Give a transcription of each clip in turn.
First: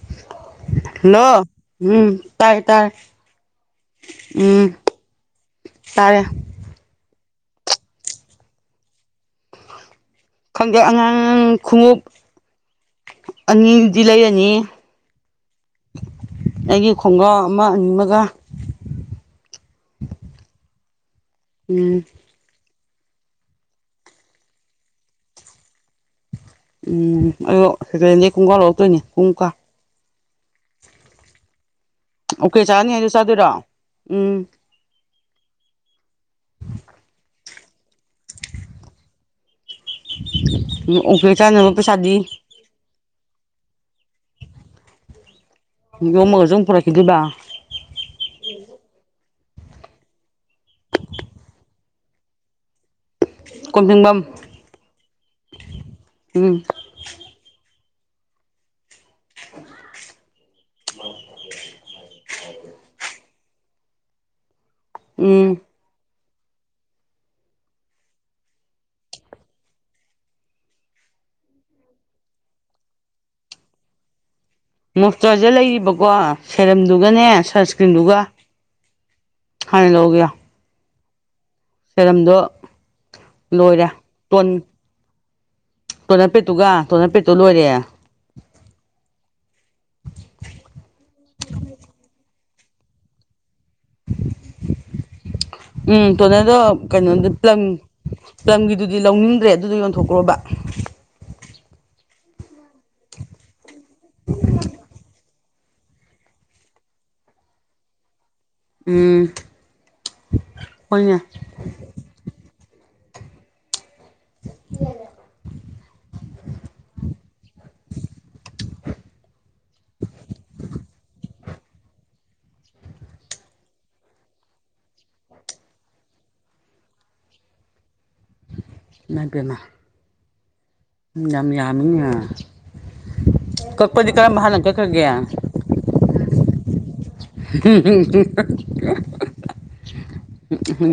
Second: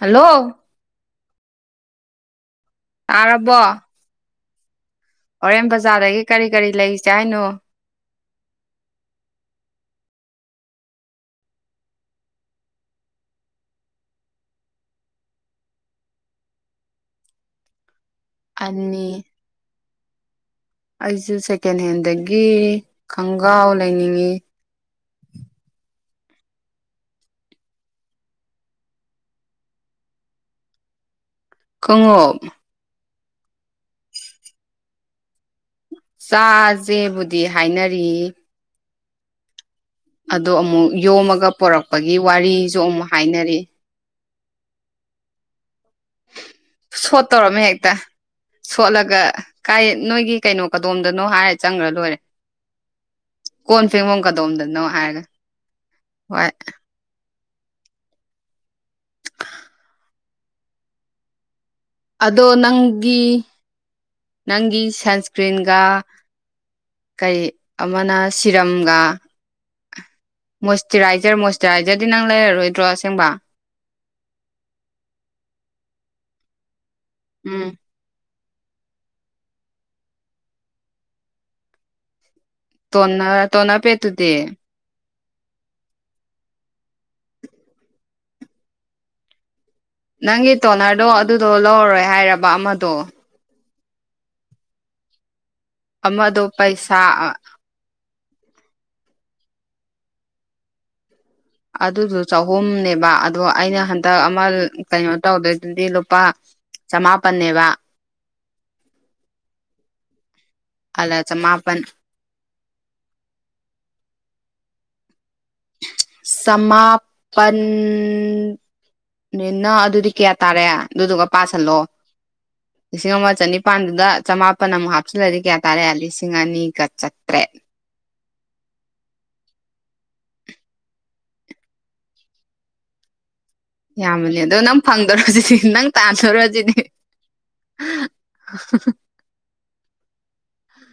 Hello hello ꯎꯝ ꯇꯥꯏ ꯇꯥꯏ ꯇꯥꯔꯕ‌ꯣ ꯎꯝ ꯍꯣꯔꯦꯟ ꯕꯖꯥꯔꯗꯒꯤ ꯇꯥꯔꯦ ꯀꯔꯤ ꯀꯔꯤ ꯂꯩꯖ‌ꯦ ꯍꯥꯏꯅꯣ ꯈꯪꯗꯦ ꯑꯉꯥꯡ ꯈꯣꯡꯎꯞ ꯑꯅꯤꯗꯤ ꯂꯩ ꯌꯅꯤ ꯑꯩꯒꯤ ꯈꯣꯡꯒꯥꯎ ꯑꯃ ꯑꯅꯤꯃꯒ ꯑꯅꯤ ꯑꯩꯖꯨ ꯁꯦꯀꯦꯟ ꯎꯝ ꯍꯦꯟꯗꯒꯤ ꯈꯪꯒꯥꯎ ꯂꯩꯅꯤꯡꯉꯤ ꯎꯝ ꯑꯗꯣ ꯁꯦꯀꯦꯟꯗꯗꯤ ꯀꯨꯡꯀꯥ ꯂꯧꯔꯛꯇꯣꯏꯅꯦ ꯀꯨꯡꯀꯥ ꯈꯣꯉꯨꯞ ꯑꯣꯀꯦ ꯆꯥꯅꯤ ꯍꯥꯏꯗ ꯆꯥꯗꯣꯏꯔꯣ ꯎꯝ ꯆꯥꯖꯦꯕꯨꯗꯤ ꯍꯥꯏꯅꯔꯤ ꯑꯗꯣ ꯑꯃꯨꯛ ꯎꯝ ꯑꯣꯀꯦ ꯌꯣꯝꯃꯒ ꯆꯥꯅꯕ ꯄꯨꯣꯔꯛꯄꯒꯤ ꯄꯩꯁꯥꯗꯤ ꯋꯥꯔꯤꯁꯨ ꯑꯃꯨꯛ ꯍꯥꯏꯅꯔꯤ ꯌꯣꯝꯃꯒꯁꯨ ꯑꯃꯨꯛ ꯄꯨꯔꯛꯈꯤꯗꯣꯏꯕ ꯁꯣꯠ ꯇꯧꯔꯝꯃꯤ ꯍꯦꯛꯇ ꯁꯣꯠꯂꯒ ꯀꯥꯏ ꯅꯣꯏꯒꯤ ꯀꯩꯅꯣ ꯀꯗꯣꯝꯗꯅꯣ ꯍꯥꯏꯔ ꯆꯪꯒ꯭ꯔ ꯂ‌ꯣꯏꯔꯦ꯫ ꯀꯣꯟ ꯐꯦꯡꯕꯝ ꯀꯗꯣꯝꯗꯅꯣ ꯍꯥꯏꯔꯒ ꯍꯣꯏ ꯎꯝ ꯑꯗꯣ ꯅꯪꯒꯤ ꯅꯪꯒꯤ ꯎꯝ ꯁꯟꯁꯀ꯭ꯔꯤꯟꯒ ꯀꯩ ꯑꯃꯅ ꯁꯤꯔꯝꯒ ꯃꯣꯏꯆꯇꯨꯔꯥꯏꯖꯔ ꯃꯣꯏꯆꯇꯨꯔꯥꯏꯖꯔꯗꯤ ꯅꯪ ꯂꯩꯔꯔꯣꯏꯗ꯭ꯔꯣ ꯑꯁꯦꯡꯕ ꯃꯣꯏꯁꯇꯨꯔꯥꯏꯖꯔ ꯂꯩꯔꯤꯕꯀꯣ ꯁꯦꯔꯝꯗꯨꯒꯅꯦ ꯎꯝ ꯁꯟꯁꯀ꯭ꯔꯤꯟꯗꯨꯒ ꯍꯥꯏꯅ ꯂꯧꯒ‌‌ꯦ ꯌꯥ ꯁꯦꯔꯝꯗꯣ ꯇꯣꯅꯔ ꯇꯣꯅꯥ ꯂꯣꯏꯔꯦ ꯄꯦꯠꯇꯨꯗꯤ ꯇꯣꯅꯄꯦꯠꯇꯨꯒ ꯇꯣꯅꯔꯄꯦꯠꯇꯨ ꯂꯣꯏꯔꯦ ꯅꯪꯒꯤ ꯇꯣꯅꯔꯗꯣ ꯑꯗꯨꯗꯣ ꯂꯧꯔꯔꯣꯏ ꯍꯥꯏꯔꯕ ꯑꯃꯗꯣ ꯎꯝ ꯑꯃꯗꯣ ꯇ‌ꯣꯅꯗ‌‌ꯣ ꯄꯩꯁꯥ ꯀꯩꯅꯣꯗ ꯄ꯭ꯂꯪ ꯄ꯭ꯂꯝꯒꯤꯗꯨꯗꯤ ꯂꯧꯅꯤꯡꯗ꯭ꯔꯦ ꯑꯗꯨꯗꯣ ꯌꯣꯟꯊꯣꯛꯈ꯭ꯔꯣꯕ ꯑꯗꯨꯗ‌ꯣ ꯆꯍꯨꯝꯅꯦꯕ ꯑꯗꯣ ꯑꯩꯅ ꯍꯟꯗꯛ ꯑꯃ ꯀꯩꯅꯣ ꯇꯧꯗꯣꯏꯗꯨꯗꯤ ꯂꯨꯄꯥ ꯆꯃꯥꯄꯟꯅꯦꯕ ꯎꯝ ꯍꯣꯏꯅꯦ ꯑꯂ ꯆꯃꯥꯄꯟ ꯆꯃꯥꯄꯟ ꯅꯤꯅ ꯑꯗꯨꯗꯤ ꯀꯌꯥ ꯇꯥꯔꯦ ꯑꯗꯨꯗꯨꯒ ꯄꯥꯁꯜꯂꯣ ꯂꯤꯁꯤꯡ ꯑꯃ ꯆꯅꯤꯄꯥꯥꯟꯗꯨꯗ ꯆꯃꯥꯄꯟ ꯑꯃꯨꯛ ꯍꯥꯞꯆꯤꯜꯂꯗꯤ ꯀꯌꯥ ꯇꯥꯔꯦ ꯂꯤꯁꯤꯡ ꯑꯅꯤꯒ ꯆꯥꯇ꯭ꯔꯦꯠ ꯃꯥꯏ ꯄ‌‌ꯦꯝ ꯃ ꯌꯥꯝ ꯌꯥꯃꯤꯅ‌‌ꯦ ꯌꯥꯝꯃꯜꯂꯦ ꯑꯗꯣ ꯅꯪ ꯐꯪꯗꯣꯔꯖꯤꯗꯤ ꯅꯪ ꯇꯥꯟꯗꯣꯔꯆꯤꯅꯤ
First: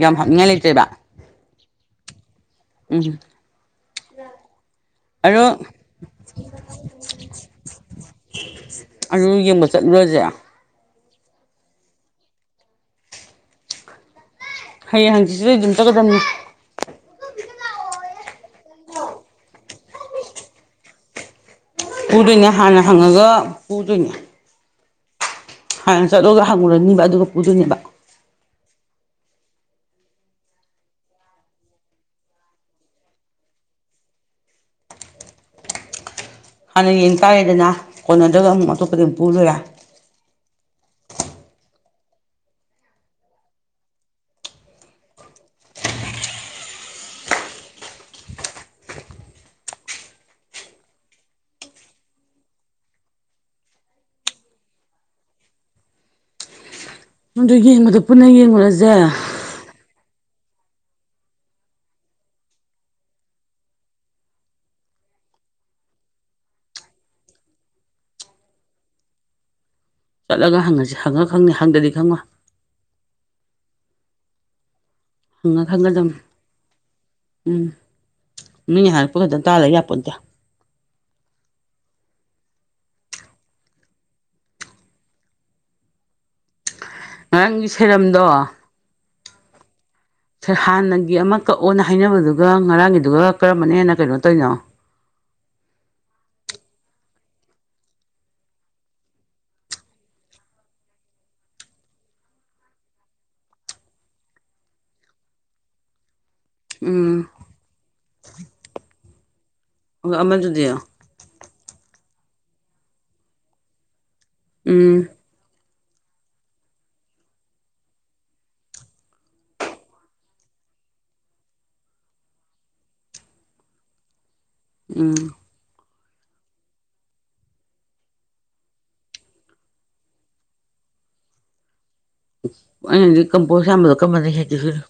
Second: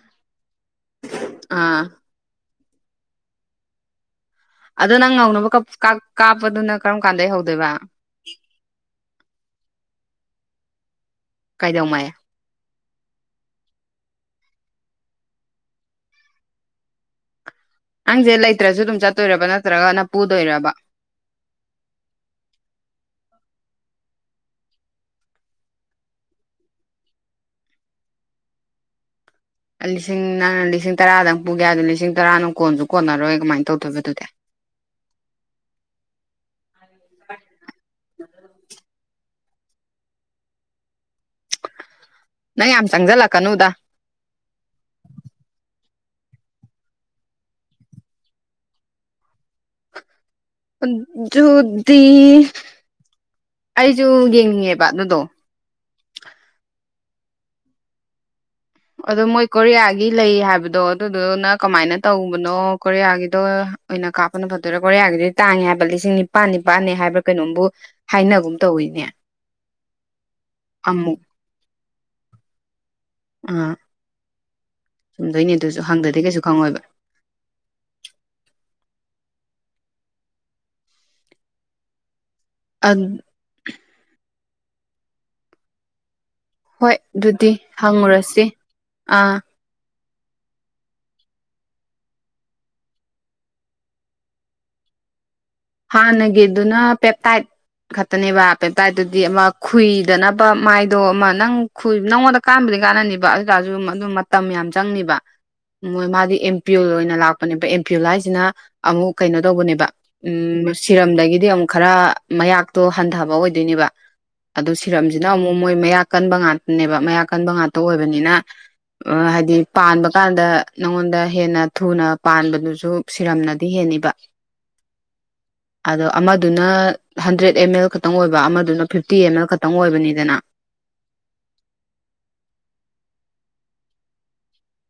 ꯌꯥꯝ ꯍꯥꯞꯅꯤꯡꯉꯥꯏ ꯂꯩꯇꯦꯕ ꯑꯥ ꯎꯝ ꯑꯗꯣ ꯅꯪ ꯉꯧꯅꯕ ꯑꯗꯣ ꯀꯞ ꯀꯥꯞ ꯀꯥꯞꯄꯗꯨꯅ ꯀꯔꯝ ꯀꯥꯟꯗꯩ ꯍꯧꯗꯣꯏꯕ ꯑꯗꯨ ꯌꯦꯡꯕ ꯆꯠꯂꯨꯔꯁꯦ ꯀꯩꯗꯧꯉꯩ ꯍꯌꯦꯡ ꯍꯪꯆꯤꯠꯁꯤꯗꯩ ꯑꯗꯨꯝ ꯆꯠꯀꯗꯝꯅꯤ ꯅꯪꯁꯦ ꯂꯩꯇ꯭ꯔꯁꯨ ꯑꯗꯨꯝ ꯆꯠꯇꯣꯏꯔꯕ ꯅꯠꯇ꯭ꯔꯒꯅ ꯄꯨꯗꯣꯏꯔꯕ ꯄꯨꯗꯣꯏꯅꯦ ꯍꯥꯟꯅ ꯍꯪꯉꯒ ꯄꯨꯗꯣꯏꯅꯦ ꯍꯥꯟꯅ ꯆꯠꯂꯨꯔꯒ ꯍꯪꯉꯨꯔꯅꯤꯕ ꯑꯗꯨꯒ ꯄꯨꯗꯨꯅꯦꯕ ꯂꯤꯁꯤꯡ ꯅꯪꯅꯥ ꯂꯤꯁꯤꯡ ꯇꯔꯥꯗꯪ ꯄꯨꯒꯦ ꯍꯥꯏꯗꯣ ꯂꯤꯁꯤꯡ ꯇꯔꯥꯅ ꯀꯣꯟꯁꯨ ꯀꯣꯟꯅꯔꯣꯏ ꯀꯃꯥꯏ ꯇꯧꯗꯣꯏꯕ ꯑꯗꯨꯗꯤ ꯍꯥꯟꯅ ꯌꯦꯡ ꯇꯥꯔꯦꯗꯅ ꯀꯣꯟꯅꯗ꯭ꯔꯒ ꯑꯃꯨꯛ ꯑꯇꯣꯞꯄꯗꯩ ꯑꯃꯨꯛ ꯄꯨꯔ ꯂꯣꯢꯔꯦ ꯅꯪ ꯌꯥꯝ ꯆꯪꯁꯤꯜꯂꯛꯀꯅꯨꯗ ꯑꯗꯨꯗꯤ ꯑꯩꯁꯨ ꯌꯦꯡꯅꯤꯡꯉꯦꯕ ꯑꯗꯨꯗꯣ ꯅꯪꯗꯣ ꯌꯦꯡꯕꯗ ꯄꯨꯟꯅ ꯌꯦꯡꯉꯨꯔꯁꯦ ꯗꯨ ꯃꯣꯏ ꯀꯣꯔꯤꯌꯥꯒꯤ ꯂꯩ ꯍꯥꯏꯕꯗꯣ ꯑꯗꯨ ꯗꯨꯅ ꯀꯃꯥꯏꯅ ꯇꯧꯕꯅꯣ ꯀꯣꯔꯤꯌꯥꯒꯤꯗꯣ ꯑꯣꯏꯅ ꯀꯥꯞꯄꯅ ꯐꯠꯗꯣꯏꯔ ꯀꯣꯔꯤꯌꯥꯒꯤꯗꯨꯗꯤ ꯇꯥꯡꯉꯦ ꯍꯥꯏꯕ ꯂꯤꯁꯤꯡ ꯅꯤꯄꯥꯟ ꯅꯤꯄꯥꯟꯅꯦ ꯍꯥꯏꯕꯔ꯭ꯥ ꯀꯩꯅꯣꯝꯕꯨ- ꯍꯥꯏꯅꯒꯨꯝ ꯇꯧꯋꯤꯅꯦ ꯆꯠꯂꯒ ꯍꯪꯉꯁꯤ ꯑꯃꯨꯛ ꯍꯪꯉ ꯈꯪꯅꯤ ꯍꯪꯗꯗꯤ ꯈꯪꯉꯣꯏ ꯎꯝ ꯗꯣꯏꯅꯤ ꯍꯪꯉ ꯑꯗꯨꯁꯨ ꯈꯪꯒꯗꯝꯅꯤ ꯍꯪꯗꯗꯤ ꯀꯩꯁꯨ ꯈꯪꯉꯣꯏꯕ ꯎꯝ ꯃꯤꯅ ꯍꯥꯏꯔꯛꯄ ꯈꯛꯇꯪ ꯇꯥ ꯂꯩ ꯌꯥꯄꯣꯟꯇꯦ ꯑꯗꯨ ꯍꯣꯏ ꯗꯨꯗꯤ ꯉꯔꯥꯡꯒꯤ ꯁꯦꯔꯝꯗꯣ ꯍꯪꯉꯨꯔꯁꯤ ꯑ- ꯍꯥꯟꯅꯒꯤ ꯑꯃ ꯀꯛꯑꯣꯅ ꯍꯥꯏꯅꯕꯗꯨꯒ ꯉꯔꯥꯡꯒꯤꯗꯨꯒ ꯀꯔꯝꯕꯅ ꯍꯦꯟꯅ ꯀꯩꯅꯣ ꯇꯣꯔꯤꯅꯣ ꯍꯥꯟꯅꯒꯤꯗꯨꯅ ꯄꯦꯞꯇꯥꯢꯗ ꯈꯛꯇꯅꯦꯕ ꯄꯦꯞꯄꯥꯏꯗꯨꯗꯤ ꯑꯃ ꯈꯨꯨꯏꯗꯅꯕ ꯃꯥꯏꯗꯣ ꯑꯃ ꯅꯪ ꯈꯨꯏ ꯅꯪꯉꯣꯟꯗ ꯀꯥꯟꯕꯨꯗꯤ ꯀꯥꯟꯅꯅꯤꯕ ꯑꯗꯨꯇꯥꯔꯖꯨ ꯑꯗꯨ ꯃꯇꯝ ꯌꯥꯝ ꯆꯪꯅꯤꯕ ꯃꯣꯏ ꯃꯥꯗꯤ ꯑꯦꯝ ꯄꯤꯌꯨꯜ ꯑꯣꯏꯅ ꯎꯝ ꯂꯥꯛꯄꯅꯦꯕ ꯑꯦꯝ ꯄꯤꯌꯜ ꯍꯥꯏꯁꯤꯅ ꯑꯃꯨꯛ ꯀꯩꯅꯣ ꯇꯧꯕꯅꯦꯕ ꯑꯃꯗꯨꯗꯤ ꯎꯝ ꯁꯤꯔꯝꯗꯒꯤꯗꯤ ꯑꯃꯨꯛ ꯈꯔ ꯃꯌꯥꯛꯇꯣ ꯍꯟꯊꯕ ꯑꯣꯏꯗꯣꯏꯅꯦꯕ ꯑꯗꯨ ꯎꯝ ꯁꯤꯔꯝꯁꯤꯗ ꯅ ꯑꯃꯨꯛ ꯃꯣꯏ ꯃꯌꯥꯛ ꯀꯟꯕ ꯉꯥꯛꯇꯅꯦꯕ ꯃꯌꯥꯛ ꯀꯟꯕ ꯉꯥꯛꯇ ꯑꯣꯏꯕꯅꯤꯅ ꯑ- ꯍꯥꯏꯗꯤ ꯄꯥꯟꯕꯀꯥꯟꯗ ꯅꯪꯉꯣꯟꯗ ꯍꯦꯟꯅ ꯊꯨꯅ ꯄꯥꯟꯕꯗꯨꯁꯨ ꯁꯤꯔꯝꯅꯗꯤ ꯍꯦꯟꯅꯤꯕꯥ ꯎꯝ ꯑꯗꯣ ꯑꯃꯗꯨꯅ ꯍꯟꯗ꯭ꯔꯦꯗ ꯑꯦꯝꯃꯦꯜ ꯈꯛꯇꯪ ꯑꯣꯏꯕ ꯑꯃꯗꯨꯅ ꯐꯤꯞꯇꯤ ꯑꯦꯝꯃꯦꯜ ꯈꯛꯇꯪ ꯑꯣꯏꯕꯅꯤꯗꯅꯥ ꯑꯩꯅꯗꯤ ꯀꯝꯄꯣꯁ ꯌꯥꯝꯕꯗꯣ ꯀꯝꯕꯅ ꯍꯦꯟꯒꯦ ꯁꯤꯅꯤ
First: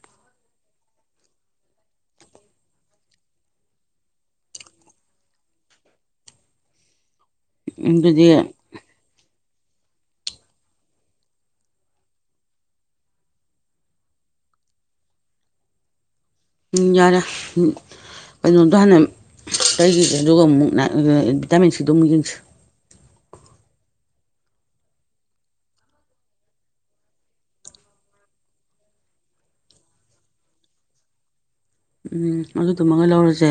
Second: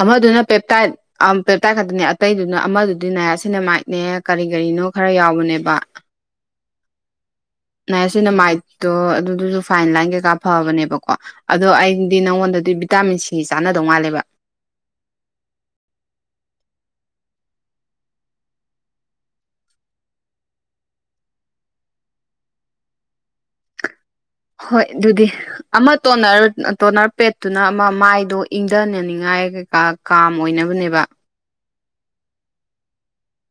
ꯑꯃꯗꯨꯅ ꯄꯦꯞꯇꯥꯏꯠ ꯑꯝ ꯄꯦꯞꯇꯥꯏꯠ ꯈꯛꯇꯅꯦ ꯑꯇꯩꯗꯨꯅ ꯑꯃꯗꯨꯗꯤ ꯅꯥꯌꯥꯁꯤꯅꯦꯃꯥꯏꯠꯅꯦ ꯀꯔꯤ ꯀꯔꯤꯅꯣ ꯈꯔ ꯌꯥꯎꯕꯅꯦꯕ ꯑꯗꯨꯗꯤ ꯁꯤꯅ ꯃꯥꯏꯠꯇꯣ ꯑꯗꯨꯗꯨꯁꯨ ꯐꯥꯏꯟ ꯂꯥꯏꯟ ꯀꯩꯀꯥ ꯐꯕꯅꯦꯕꯀꯣ ꯑꯗꯣ ꯑꯩꯗꯤ ꯅꯪꯉꯣꯟꯗꯗꯤ ꯚꯤꯇꯥꯃꯤꯟ ꯁꯤ ꯆꯥꯟꯅꯗꯧ ꯃꯥꯜꯂꯦꯕ ꯎꯝ ꯌꯥꯔꯦ ꯎꯝ ꯀꯩꯅꯣꯗꯣ ꯍꯥꯟꯅ ꯇꯩꯒꯤꯒꯦ ꯑꯗꯨꯒ ꯑꯃꯨꯛ ꯚꯤꯇꯥꯃꯤꯟ ꯁꯤꯗꯣ ꯑꯃꯨꯛ ꯌꯦꯡꯁꯤ ꯍꯣꯏ ꯗꯨꯗꯤ ꯑꯃ ꯇꯣꯅꯔ ꯇꯣꯅꯔ ꯄꯦꯠꯇꯨꯅ ꯑꯃ ꯃꯥꯏꯗꯣ ꯏꯪꯊꯅꯅꯤꯡꯉꯥꯏ ꯀꯩꯀꯥ ꯀꯥꯝ ꯑꯣꯏꯅꯕꯅꯦꯕ ꯎꯝ ꯑꯗꯨꯗꯨꯃꯒꯥ ꯂꯧꯔꯁꯦ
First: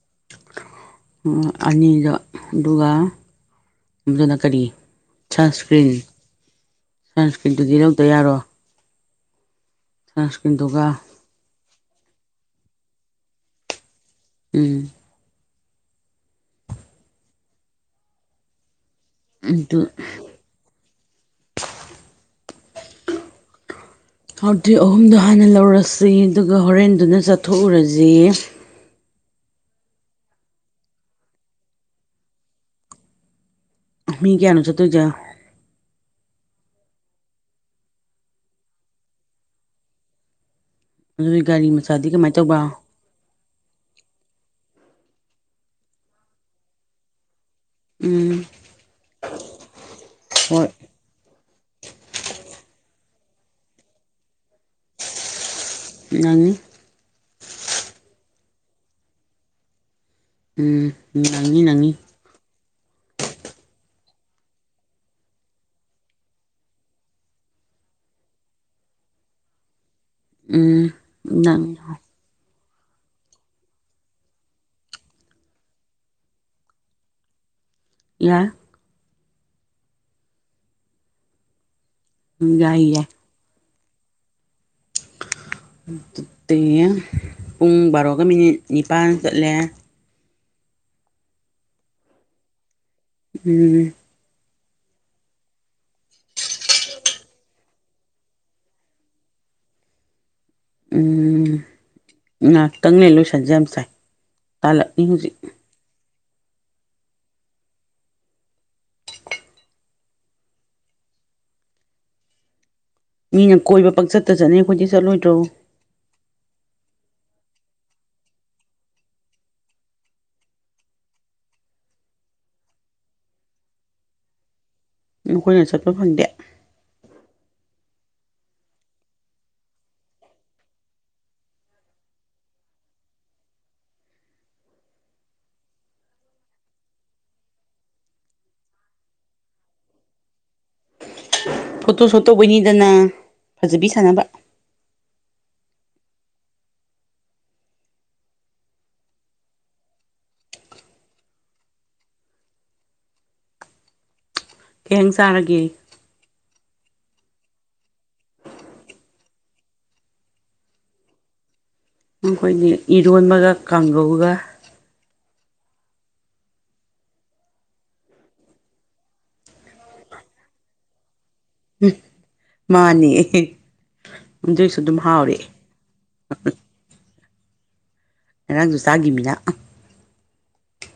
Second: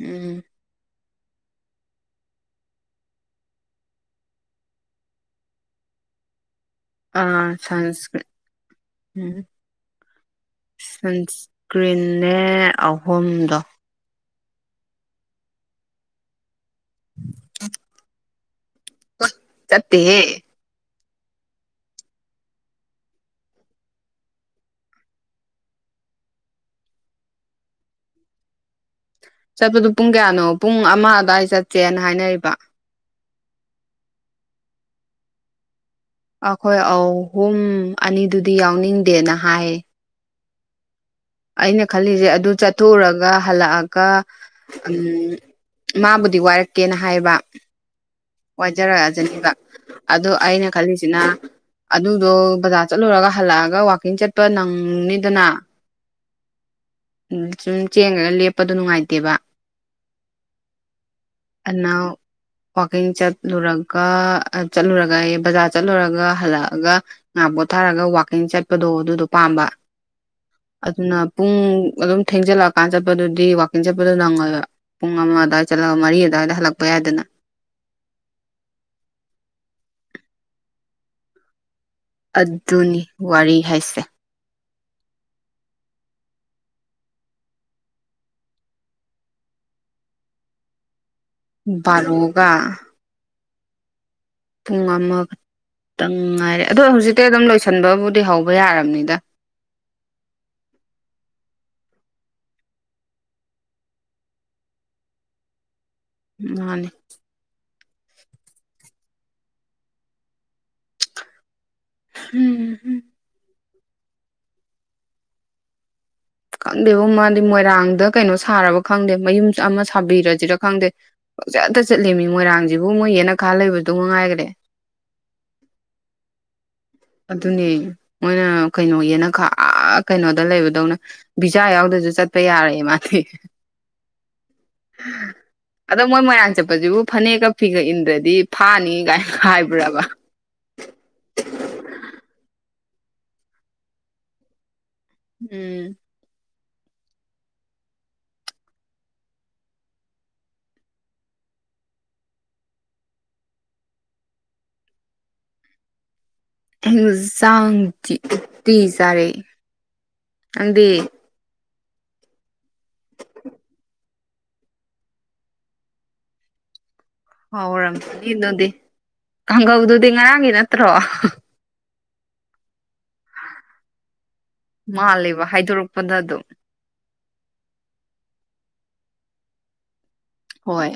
ꯎꯝ ꯑꯅꯤꯗꯣ ꯑꯗꯨꯒ ꯑꯗꯨꯅ ꯀꯔꯤ ꯁꯟꯁꯀ꯭ꯔꯤꯟ ꯑꯥ ꯁꯟꯁꯀ꯭ꯔꯤꯟꯗꯨꯗꯤ ꯂꯧꯗ ꯁꯟꯁꯀ꯭ꯔꯤꯟ ꯌꯥꯔꯣꯢ ꯎꯝ ꯁꯟꯁꯀ꯭ꯔꯤꯟꯗꯨ ꯁꯟꯁꯀ꯭ꯔꯤꯟꯅꯦ ꯑꯍꯨꯝꯗꯣ ꯎꯝ ꯑꯗꯨ ꯆꯠꯇꯦꯍꯦ ꯍꯥꯎꯗꯤꯤ ꯑꯍꯨꯝꯗꯣ ꯍꯥꯟꯅ ꯂꯧꯔꯁꯤ ꯑꯗꯨꯒ ꯍꯣꯔꯦꯟꯗꯨꯅ ꯆꯥꯊꯣꯛꯎꯔꯁꯤ ꯆꯠꯄꯗꯨꯣ ꯄꯨꯡ ꯀꯌꯥꯅꯣ ꯄꯨꯡ ꯑꯃ ꯑꯗꯨꯗꯥꯋꯥꯏ ꯆꯠꯁꯦꯅ ꯍꯥꯏꯅꯔꯤꯕ ꯃꯤ ꯀꯌꯥꯅ ꯆ ꯇꯨꯖ ꯑꯩꯈꯣꯏ ꯑꯧꯍꯨꯝ ꯑꯅꯤꯗꯨꯗꯤ ꯌꯥꯎꯅꯤꯡꯗꯦꯅ ꯍꯥꯏ ꯑꯗꯨꯒꯤ ꯒꯥꯔꯤ ꯑꯩꯅ ꯃꯆꯥꯗꯤ ꯈꯜꯂꯤꯖꯦ ꯀꯃꯥꯏꯅ ꯑꯗꯨ ꯇꯧꯕ ꯆꯠꯊꯣꯛꯎꯔ ꯒ ꯍꯜꯂꯛꯑꯒ ꯎꯝ ꯃꯥꯕꯨꯗꯤ ꯋꯥꯏꯔꯛꯀꯦꯅ ꯍꯥꯏꯌꯦꯕ ꯎꯝ- ꯋꯥꯏꯖꯔꯛꯑꯖꯅꯤꯕ ꯑꯗꯣ ꯑꯩꯅ ꯍꯣꯏ ꯈꯜꯂꯤꯁꯤꯅꯥ ꯑꯗꯨꯗꯣ ꯕꯖꯥꯔ ꯆꯠꯂꯨꯔꯒ ꯍꯜꯂꯛꯑꯒ ꯋꯥꯋꯥꯛꯀꯤꯡ ꯆꯠꯄ ꯅꯪꯅꯤꯗꯅ ꯑꯅꯤ ꯎ ꯁꯨꯝ ꯆꯦꯡꯉꯒ ꯂꯦꯞꯄꯗꯣ ꯅꯨꯡꯉꯥꯏꯇꯦꯕ ꯎꯝ ꯅꯪꯅꯤ-ꯅꯪꯅꯤ꯫ ꯑꯩꯡ ꯆꯠꯂꯨꯔꯒ ꯆꯠꯂꯨꯔꯒ ꯑꯩ ꯕꯖꯥꯔ ꯆꯠꯂꯨꯔꯒ ꯍꯜꯂꯛꯑꯒ ꯉꯍꯥꯛ ꯄꯣꯠꯊꯥꯔꯒ ꯋꯥꯛꯀꯤꯡ ꯆꯠꯄꯗꯣ ꯑꯗꯨꯗꯣ ꯄꯥꯝꯕ ꯎꯝ ꯑꯗꯨꯅ ꯄꯨꯡ ꯅꯪ ꯑꯗꯨꯝ ꯊꯦꯡꯖꯤꯜꯂꯛ ꯃꯄꯥꯟ ꯆꯠꯄꯗꯨꯗꯤ ꯋꯥꯛꯀꯤꯡ ꯆꯠꯄꯗꯨꯣ ꯅꯪꯉꯣꯏꯕ ꯄꯨꯡ ꯑꯃ ꯑꯗꯨꯋꯥꯏꯗ ꯆꯠꯂꯒ ꯃꯔꯤ ꯑꯗꯨꯋꯥꯏꯗ ꯍꯜꯂꯛꯄ ꯌꯥꯏꯗꯅ ꯌꯥꯏ ꯌꯥꯏ ꯑꯗꯨꯅꯤ ꯌꯥꯏ ꯋꯥꯔꯤ ꯍꯥꯏꯁꯦ꯫ ꯑꯗꯨ ꯄꯨꯡ ꯕꯥꯔꯣꯒ ꯃꯤꯅꯤꯠ ꯅꯤꯄꯜ ꯆꯠꯂꯦ ꯔꯣꯒ ꯎꯝꯝ ꯄꯨꯡ ꯑꯃ-ꯇꯪ ꯉꯥꯏꯔꯦ ꯑꯗꯣ ꯍꯧꯖꯤꯛꯇꯩ ꯑꯗꯨꯝ ꯂꯣꯏꯁꯟꯕꯕꯨꯗꯤ ꯍꯧꯕ ꯌꯥꯔꯝꯅꯤꯗꯥ ꯎꯝ ꯉꯥꯏꯍꯥꯛꯇꯪꯅꯦ ꯂꯣꯏꯁꯟꯁꯦ ꯌꯥꯝ ꯁꯥꯏ ꯇꯥꯜꯂꯛꯅꯤ ꯍꯧꯖꯤꯛ ꯃꯥꯅꯦ ꯎꯝ ꯃꯤꯅ ꯀꯣꯏꯕ ꯄꯛꯆꯠꯇ ꯆꯠꯅꯤ ꯑꯩꯈꯣꯏꯗꯤ ꯆꯠꯂꯣꯏꯗ꯭ꯔꯣ ꯈꯪꯗꯦꯕ ꯃꯥꯗꯤ ꯃꯣꯏꯔꯥꯡꯗ ꯀꯩꯅꯣ ꯁꯥꯔꯕ ꯈꯪꯗꯦ ꯃꯌꯨꯝ ꯑꯃ ꯁꯥꯕꯤꯔꯁꯤꯔ ꯈꯪꯗꯦ ꯄꯖꯥꯗ ꯆꯠꯂꯤꯃꯤ ꯃꯣꯏꯔꯥꯡꯁꯤꯕꯨ ꯃꯣꯏ ꯍꯦꯅ ꯈꯥ ꯂꯩꯕꯗꯣ ꯉꯉꯥꯏꯈ꯭ꯔꯦ ꯎꯝ ꯈꯣꯏꯅ ꯆꯠꯄ ꯐꯪꯗꯦ ꯑꯗꯨꯅꯦ ꯃꯣꯏꯅ ꯀꯩꯅꯣꯒꯤꯅ ꯈꯔ ꯀꯩꯅꯣꯗ ꯂꯩꯕꯗꯧꯅ ꯕꯤꯖꯥ ꯌꯥꯎꯗꯖꯨ ꯆꯠꯄ ꯌꯥꯔꯣꯏꯌꯦ ꯃꯥꯗꯤ ꯑꯗꯣ ꯃꯣꯏ ꯃꯣꯏꯔꯥꯡ ꯆꯠꯄꯖꯤꯕꯨ ꯐꯅꯦꯛꯀ ꯐꯤꯒ ꯏꯟꯗ꯭ꯔꯗꯤ ꯐꯥꯅꯤꯒꯥꯏ ꯍꯥꯏꯕ꯭ꯔꯕꯥ ꯐꯣꯇꯣ ꯁꯣꯠ ꯇꯧꯕꯩꯅꯤꯗꯅ ꯐꯖꯕꯤ ꯁꯥꯟꯅꯕ꯫ ꯎꯝ- ꯀꯦꯍꯪ ꯆꯥꯔꯒꯦ? ꯍ ꯆꯥꯡ ꯎꯇꯤ ꯆꯥꯔꯛ ꯈꯪꯗꯤꯦ ꯎꯝ ꯈꯣꯏꯗꯤ ꯏꯔꯣꯟꯕꯒ ꯀꯥꯡꯒꯧꯒ ꯍꯥꯎꯔꯝ-ꯅꯤ ꯗꯨꯗꯤ ꯀꯥꯡꯒꯧꯗꯨꯗꯤ ꯉꯔꯥꯡꯒꯤ ꯅꯠꯇ꯭ꯔꯣ? ꯎꯝ ꯃꯥꯅꯦ ꯑꯗꯨꯏꯁꯨ ꯑꯗꯨꯝ ꯃꯥꯜꯂꯦꯕ ꯍꯥꯎꯔꯑꯦ ꯍꯥꯏꯗꯣꯔꯛꯄꯗ ꯑꯗꯨꯝ ꯉꯔꯥꯡꯁꯨ ꯆꯥꯒꯤꯃꯤꯅꯥ ꯑ ꯍꯣꯏ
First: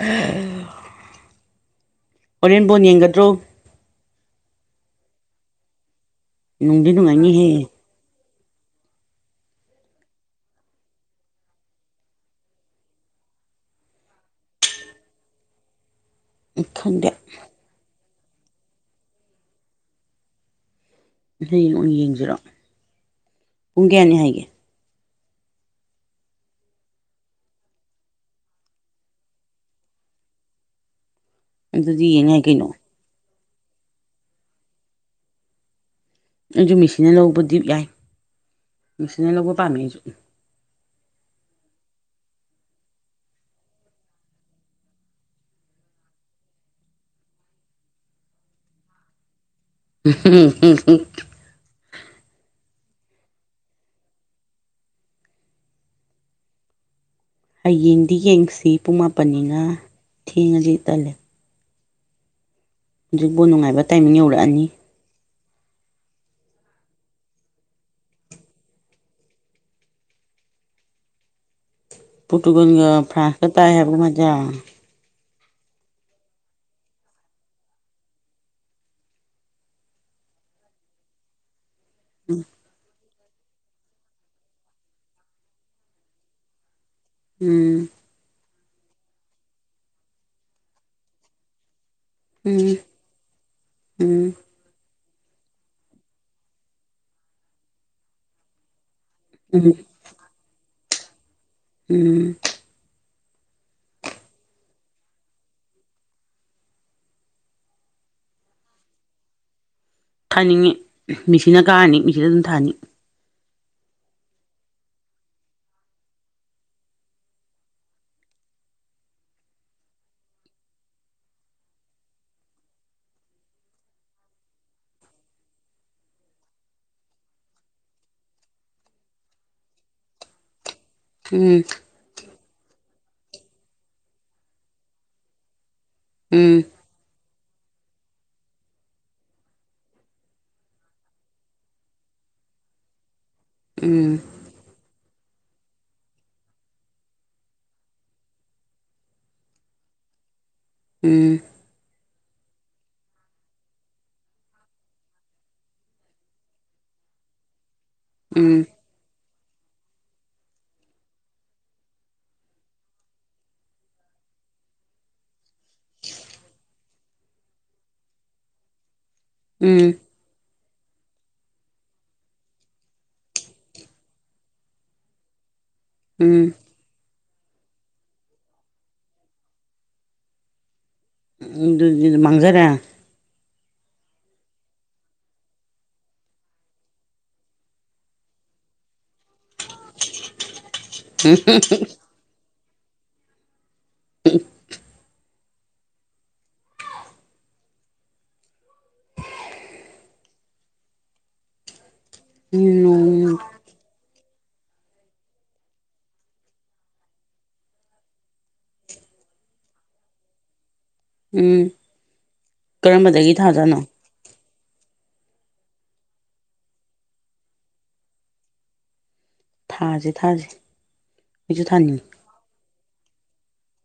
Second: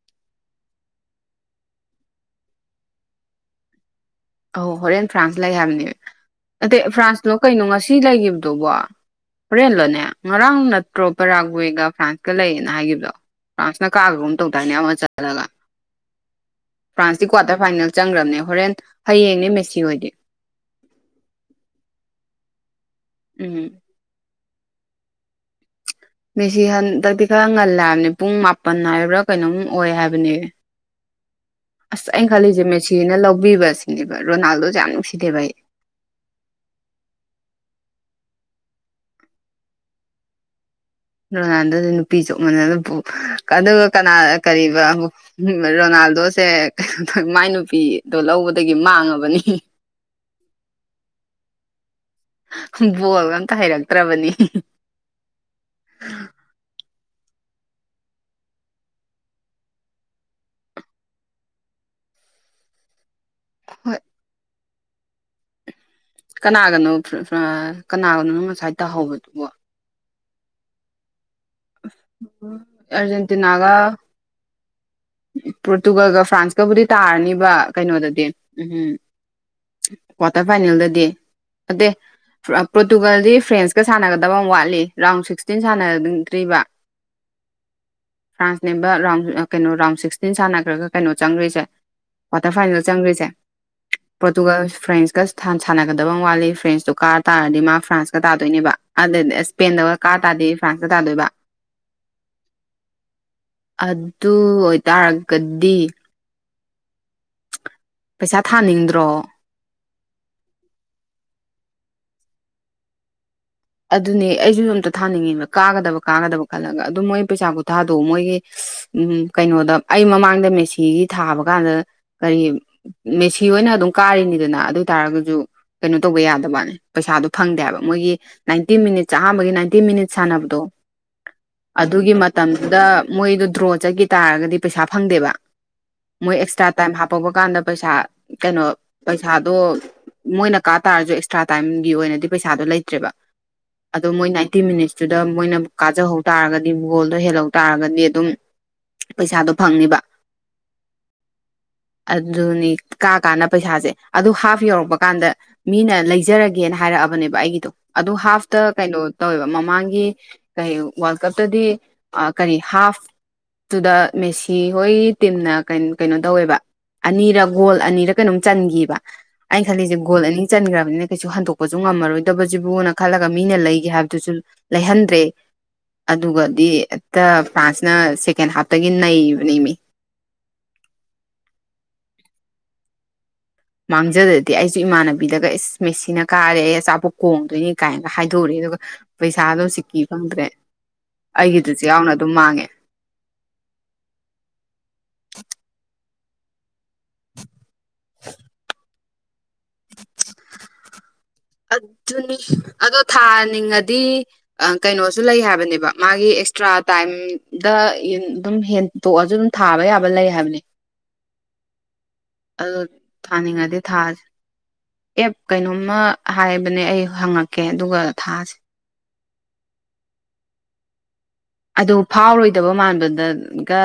ꯎꯝ ꯍꯣꯔꯦꯟ ꯕꯣꯟ ꯌꯦꯡꯒꯗ꯭ꯔꯣ ꯑꯧ ꯍꯣꯔꯦꯟ ꯐ꯭ꯔꯥꯟꯁ ꯂꯩ ꯍꯥꯏꯕꯅꯦ ꯅꯠꯇꯦ ꯅꯨꯡꯗꯤ ꯐ꯭ꯔꯥꯟꯁꯂꯣ ꯅꯨꯡꯉꯥꯏꯅꯤꯍꯦ ꯀꯩꯅꯣ ꯉꯁꯤ ꯂꯩꯒꯤꯕꯗꯨꯕꯣ? ꯍꯣꯔꯦꯟꯂꯣꯅꯦ ꯉꯔꯥꯡ ꯅꯠꯇ꯭ꯔꯣ ꯄꯕꯦꯔꯥꯒꯋꯦꯒ ꯐ꯭ꯔꯥꯟꯁꯀ ꯂꯩꯌꯦꯅ ꯍꯥꯏꯈꯤꯕꯗꯣ ꯐ꯭ꯔꯥꯟꯁꯅ ꯀꯥꯒꯒꯨꯝ ꯇꯧꯗꯥꯏꯅꯦ ꯑꯃ ꯆꯜꯂꯒ ꯈꯪꯗꯦ ꯐ꯭ꯔꯥꯟꯁꯀꯤ ꯀ꯭ꯋꯥꯇꯔ ꯐꯥꯏꯅꯦꯜ ꯆꯪꯈ꯭ꯔꯕꯅꯦ ꯍꯣꯔꯦꯟ ꯍꯌꯦꯡꯅꯦ ꯃꯦꯁꯤ ꯍꯣꯏꯗꯤ ꯍꯌꯦꯡꯉ ꯌꯦꯡꯁꯤꯔꯛꯑꯣ ꯎꯝ- ꯄꯨꯡ ꯀꯌꯥꯅꯤ ꯍꯥꯏꯒꯦ ꯃꯤꯁꯤ ꯍꯟꯗꯛꯇꯤ ꯈꯔ ꯉꯜꯂꯦ ꯍꯥꯏꯕꯅꯤ ꯄꯨꯡ ꯃꯥꯄꯟ ꯍꯥꯏꯕ꯭ꯔꯥ ꯀꯩꯅꯣꯝ ꯑꯣꯏ ꯍꯥꯏꯕꯅꯦ ꯑꯗꯨꯗꯤ ꯑꯁ ꯌꯦꯡ ꯑꯩꯅ ꯌꯥꯏ ꯈꯜꯂꯤꯖꯦ ꯀꯩꯅꯣ ꯃꯦꯁꯤꯅ ꯂꯧꯕꯤꯕ ꯁꯤꯅꯦꯕ ꯔꯣꯅꯥꯜꯗꯣꯖꯦ ꯌꯥꯝ ꯅꯨꯡꯁꯤꯗꯦꯕ ꯑꯩ ꯑꯩꯖꯨ ꯃꯦꯁꯤꯅ ꯂꯧꯕꯗꯤ ꯌꯥꯏ ꯃꯦꯁꯤꯅ ꯂꯧꯕ ꯄꯥꯝꯃꯦ ꯑꯩꯖꯨ ꯔꯣꯅꯥꯜꯗꯣꯗꯣ ꯅꯨꯄꯤ ꯆꯣꯛ ꯃꯟꯗꯅ ꯄꯨ ꯑꯗꯨꯒ ꯀꯅꯥ ꯀꯔꯤꯕ ꯔꯣꯅꯥꯜꯗꯣꯁꯦ ꯀꯩꯅꯣ ꯇꯧꯋꯤ ꯃꯥꯏ ꯅꯨꯄꯤ-ꯗꯣ ꯂꯧꯕꯗꯒꯤ ꯃꯥꯡꯉꯥꯕꯅꯤ [unintelligible] ꯕꯣꯜꯒ ꯑꯝꯇ ꯍꯩꯔꯛꯇ꯭ꯔꯕꯅꯤ ꯍꯌꯦꯡꯗꯤ ꯌꯦꯡꯉꯥꯁꯤ ꯄꯨꯡ ꯃꯥꯄꯟꯅꯤꯅꯥ ꯊꯦꯡꯉꯗꯤ ꯇꯜꯂꯦ ꯍꯧꯖꯤꯛꯕꯣꯟ ꯅꯨꯡꯉꯥꯏꯕ ꯍꯣꯏ ꯇꯥꯏꯃꯤꯡ ꯌꯧꯔꯛꯑꯅꯤ ꯀꯅꯥꯒꯅꯣ ꯀꯅꯥꯒꯅꯣ ꯅꯪ ꯉꯁꯥꯏ ꯇꯥꯍꯧꯕꯗꯨꯕꯣ [unintelligible] ꯄꯣꯔꯇꯨꯒꯥꯜꯒ ꯐ꯭ꯔꯥꯟꯁꯀꯥ ꯇꯥꯏ ꯍꯥꯏꯕꯒꯨꯝ ꯍꯥꯏꯗ ꯄꯣꯔꯇꯨꯒꯜꯒꯥ ꯐ꯭ꯔꯥꯟꯁꯀꯥꯕꯨꯗꯤ ꯇꯥꯔꯅꯤꯕ ꯀꯩꯅꯣꯗꯗꯤ ꯎꯝ ꯀ꯭ꯋꯥꯇꯔ ꯐꯥꯏꯅꯦꯜꯗꯗꯤ ꯑꯠꯇꯦ ꯄꯣꯔꯇꯨꯒꯜꯗꯤ ꯐ꯭ꯔꯦꯟꯁꯀꯥ ꯁꯥꯟꯅꯒꯗꯕ ꯑꯃ ꯋꯥꯠꯂꯤ ꯔꯥꯎꯟ ꯁꯤꯛꯁꯇꯤꯟ ꯁꯥꯟꯅ ꯅꯤꯕ ꯎꯝ ꯐ꯭ꯔꯥꯟꯁꯅꯦꯕ ꯔꯥꯎꯟ ꯀꯩꯅꯣ ꯔꯥꯎꯟ ꯁꯤꯛꯁꯇꯤꯟ ꯁꯥꯟꯅꯒ꯭ꯔꯒ ꯀꯩꯅꯣ ꯆꯪꯈ꯭ꯔꯤꯁꯦ ꯀ꯭ꯋꯥꯇꯔ ꯐꯥꯏꯅꯦꯜ ꯆꯪꯒꯔꯤꯁꯦ ꯎꯝ ꯄꯣꯔꯇꯨꯒꯜ ꯐ꯭ꯔꯦꯟꯁꯀꯥ ꯁꯥꯟꯅꯒꯗꯕ ꯋꯥꯠꯂꯤ ꯐ꯭ꯔꯦꯟꯁꯇꯨ ꯀꯥ ꯇꯥꯔꯗꯤ ꯃꯥ ꯐ꯭ꯔꯥꯟꯁꯀꯥ ꯇꯥꯗꯣꯏꯅꯦꯕ ꯑꯗꯨꯗꯤ ꯎꯝ ꯎꯝ ꯏꯁ꯭ꯄꯦꯟꯗꯒ ꯀꯥ ꯇꯥꯗꯤ ꯐ꯭ꯔꯥꯟꯁꯇ ꯇꯥꯗꯣꯏꯕ ꯎꯝ ꯑꯗꯨ ꯑꯣꯏꯇꯥꯔꯒꯗꯤ ꯄꯩꯁꯥ ꯊꯥꯅꯤꯡꯗ꯭ꯔꯣ ꯊꯥꯅꯤꯡꯉꯤ ꯃꯤꯁꯤꯅ ꯀꯥꯔꯅꯤ ꯃꯤꯁꯤꯗ ꯑꯗꯨꯝ ꯊꯥꯅꯤ ꯑꯗꯨꯅꯦ ꯑꯩꯖꯨ ꯑꯝꯇ ꯊꯥꯅꯤꯡꯉꯦꯕ ꯀꯥꯒꯗꯕ ꯀꯥꯒꯗꯕ ꯈꯜꯂꯒ ꯑꯗꯨ ꯃꯣꯏ ꯄꯩꯁꯥ ꯀꯨꯊꯥꯗꯣ ꯃꯣꯏꯒꯤ ꯎꯝ ꯀꯩꯅꯣꯗ ꯑꯩ ꯃꯃꯥꯡꯗ ꯃꯦꯁꯤꯒꯤ ꯊꯥꯕ ꯀꯥꯟꯗ ꯀꯔꯤ ꯃꯦꯁꯤ ꯍꯣꯏꯅ ꯑꯗꯨꯝ ꯀꯥꯔꯤꯅꯤꯗꯅ ꯑꯗꯨ ꯑꯣꯏ ꯇꯔꯥꯒꯖꯨ ꯀꯩꯅꯣ ꯇꯧꯕ ꯌꯥꯗꯕꯅꯦ ꯄꯩꯁꯥꯗꯣ ꯐꯪꯗꯦꯕ ꯃꯣꯏꯒꯤ ꯅꯥꯏꯟꯇꯤ ꯃꯤꯅꯤꯠꯁ ꯑꯍꯥꯟꯕꯒꯤ ꯅꯥꯏꯟꯇꯤ ꯃꯤꯅꯤꯠ ꯁꯥꯟꯅꯕꯗꯣ ꯎꯝ ꯑꯗꯨꯒꯤ ꯃꯇꯝꯗꯨꯗ ꯃꯣꯏꯗꯣ ꯗ꯭ꯔꯣ ꯆꯠꯈꯤ ꯇꯥꯔꯒꯗꯤ ꯄꯩꯁꯥ ꯐꯪꯗꯦꯕ ꯃꯣꯏ ꯎꯝ ꯑꯦꯛꯁꯇ꯭ꯔꯥ ꯇꯥꯏꯝ ꯍꯥꯞꯄꯛꯄ ꯀꯥꯟꯗ ꯄꯩꯁꯥ ꯀꯩꯅꯣ ꯄꯩꯁꯥꯗꯣ ꯃꯣꯏꯅ ꯀꯥ ꯇꯥꯔꯁꯨ ꯑꯦꯛꯁꯇ꯭ꯔꯥ ꯇꯥꯏꯝꯒꯤ ꯑꯣꯏꯅꯗꯤ ꯄꯩꯁꯥꯗꯣ ꯂꯩꯇ꯭ꯔꯦꯕ ꯑꯗꯣ ꯎꯝ ꯃꯣꯏ ꯅꯥꯏꯠꯇꯤ ꯃꯤꯅꯤꯠꯁꯇꯨꯗ ꯃꯣꯏꯅ ꯀꯥꯖꯍꯧ ꯇꯥꯔꯒꯗꯤ ꯒꯣꯜꯗꯣ ꯍꯦꯜꯍꯧ ꯇꯥꯔꯒꯗꯤ ꯑꯗꯨꯝ ꯄꯩꯁꯥꯗꯣ ꯐꯪꯅꯤꯕ ꯎꯝ ꯑꯗꯨꯅꯤ ꯀꯥꯀꯥꯟꯗ ꯄꯩꯁꯥꯖꯦ ꯑꯗꯨ ꯍꯥꯐ ꯌꯧꯔꯛꯄ ꯀꯥꯟꯗ ꯃꯤꯅ ꯂꯩꯖꯔꯒꯦꯅ ꯍꯥꯏꯔꯛꯑꯕꯅꯦꯕ ꯑꯩꯒꯤꯗꯣ ꯑꯗꯨ ꯎꯝ ꯍꯥꯐꯇ ꯎꯝ ꯀꯩꯅꯣ ꯇꯧꯋꯦꯕ ꯃꯃꯥꯡꯒꯤ ꯀꯔꯤ ꯋꯥꯔꯜ ꯀꯞꯇꯗꯤ ꯀꯔꯤ ꯍꯥꯐ ꯇꯨꯗ ꯃꯦꯁꯤ ꯍꯣꯏ ꯇꯤꯝꯅ ꯀꯩꯅꯣ ꯇꯧꯋꯦꯕ ꯑꯅꯤꯔ ꯒꯣꯜ ꯑꯅꯤꯔ ꯀꯩꯅꯣꯝ ꯆꯟꯒꯤꯕ ꯑꯩꯅ ꯎꯝ ꯈꯜꯂꯤꯖꯦ ꯒꯣꯜ ꯑꯅꯤ ꯆꯟꯒ꯭ꯔꯕꯅꯤꯅ ꯀꯩꯁꯨ ꯍꯟꯗꯣꯛꯄꯁꯨ ꯉꯝꯃꯔꯣꯏꯗꯕ ꯖꯤꯕꯨꯣꯅ ꯈꯜꯂꯒ ꯃꯤꯅ ꯂꯩꯒꯦ ꯍꯥꯏꯕꯗꯨꯁꯨ ꯂꯩꯍꯟꯗ꯭ꯔꯦ ꯎꯝ ꯑꯗꯨꯒꯗꯤ ꯇꯥ ꯐ꯭ꯔꯥꯟꯁꯅ ꯁꯦꯀꯦꯟ ꯍꯥꯞꯇꯒꯤ ꯅꯩꯕꯅꯤꯃꯤ ꯑꯗꯨꯗꯔ ꯃꯥꯡꯖꯔꯦ ꯃꯥꯡꯖꯗꯗꯤ ꯑꯩꯁꯨ ꯏꯃꯥꯟꯅꯕꯤꯗꯒ ꯑꯦꯁ ꯃꯦꯁꯤꯅ ꯀꯥꯔꯦ ꯑꯩ ꯑꯆꯥꯄꯣꯠ ꯀꯣꯡꯗꯣꯏꯅꯤ ꯀꯥꯏꯅꯒ ꯍꯥꯏꯗꯣꯛ ꯎꯔꯦ ꯑꯗꯨꯒ ꯄꯩꯁꯥꯗꯣ ꯁꯤꯀꯤ ꯐꯪꯗ꯭ꯔꯦ ꯑꯩꯒꯤꯗꯨꯁꯨ ꯌꯥꯎꯅ ꯑꯗꯨꯝ ꯃꯥꯡꯉꯦ [unintelligible] [inaudible] ꯑꯗꯨꯅꯤ ꯎꯝ ꯑꯗꯣ ꯅꯣꯡ ꯊꯥꯅꯤꯡꯉꯗꯤ ꯀꯩꯅꯣꯁꯨ ꯂꯩ ꯍꯥꯏꯕꯅꯦꯕ ꯃꯥꯒꯤ ꯑꯦꯛꯁꯇ꯭ꯔꯥ ꯇꯥꯏꯝꯗ ꯑꯗꯨꯝ ꯍꯦꯟ ꯗꯣꯛꯑꯁꯨ ꯑꯗꯨꯝ ꯊꯥꯕ ꯌꯥꯕ ꯂꯩ ꯍꯥꯏꯕꯅꯦ ꯎꯝ ꯑꯗꯨ ꯀꯔꯝꯕꯗꯒꯤ ꯊꯥꯖꯥꯠꯅꯣ ꯊꯥꯅꯤꯡꯉꯗꯤ ꯊꯥꯁꯦ ꯑꯦꯞ ꯀꯩꯅꯣꯝꯃ ꯍꯥꯏꯕꯅꯦ ꯑꯩ ꯍꯪꯉꯛꯀꯦ ꯑꯗꯨꯒ ꯊꯥꯁꯦ ꯊꯥꯁꯦ ꯊꯥꯁꯦ ꯑꯩꯁꯨ ꯑꯗꯨ ꯊꯥꯅꯤꯡꯉꯤ ꯐꯥꯎꯔꯣꯏꯗꯕ ꯃꯥꯟꯕꯗꯒ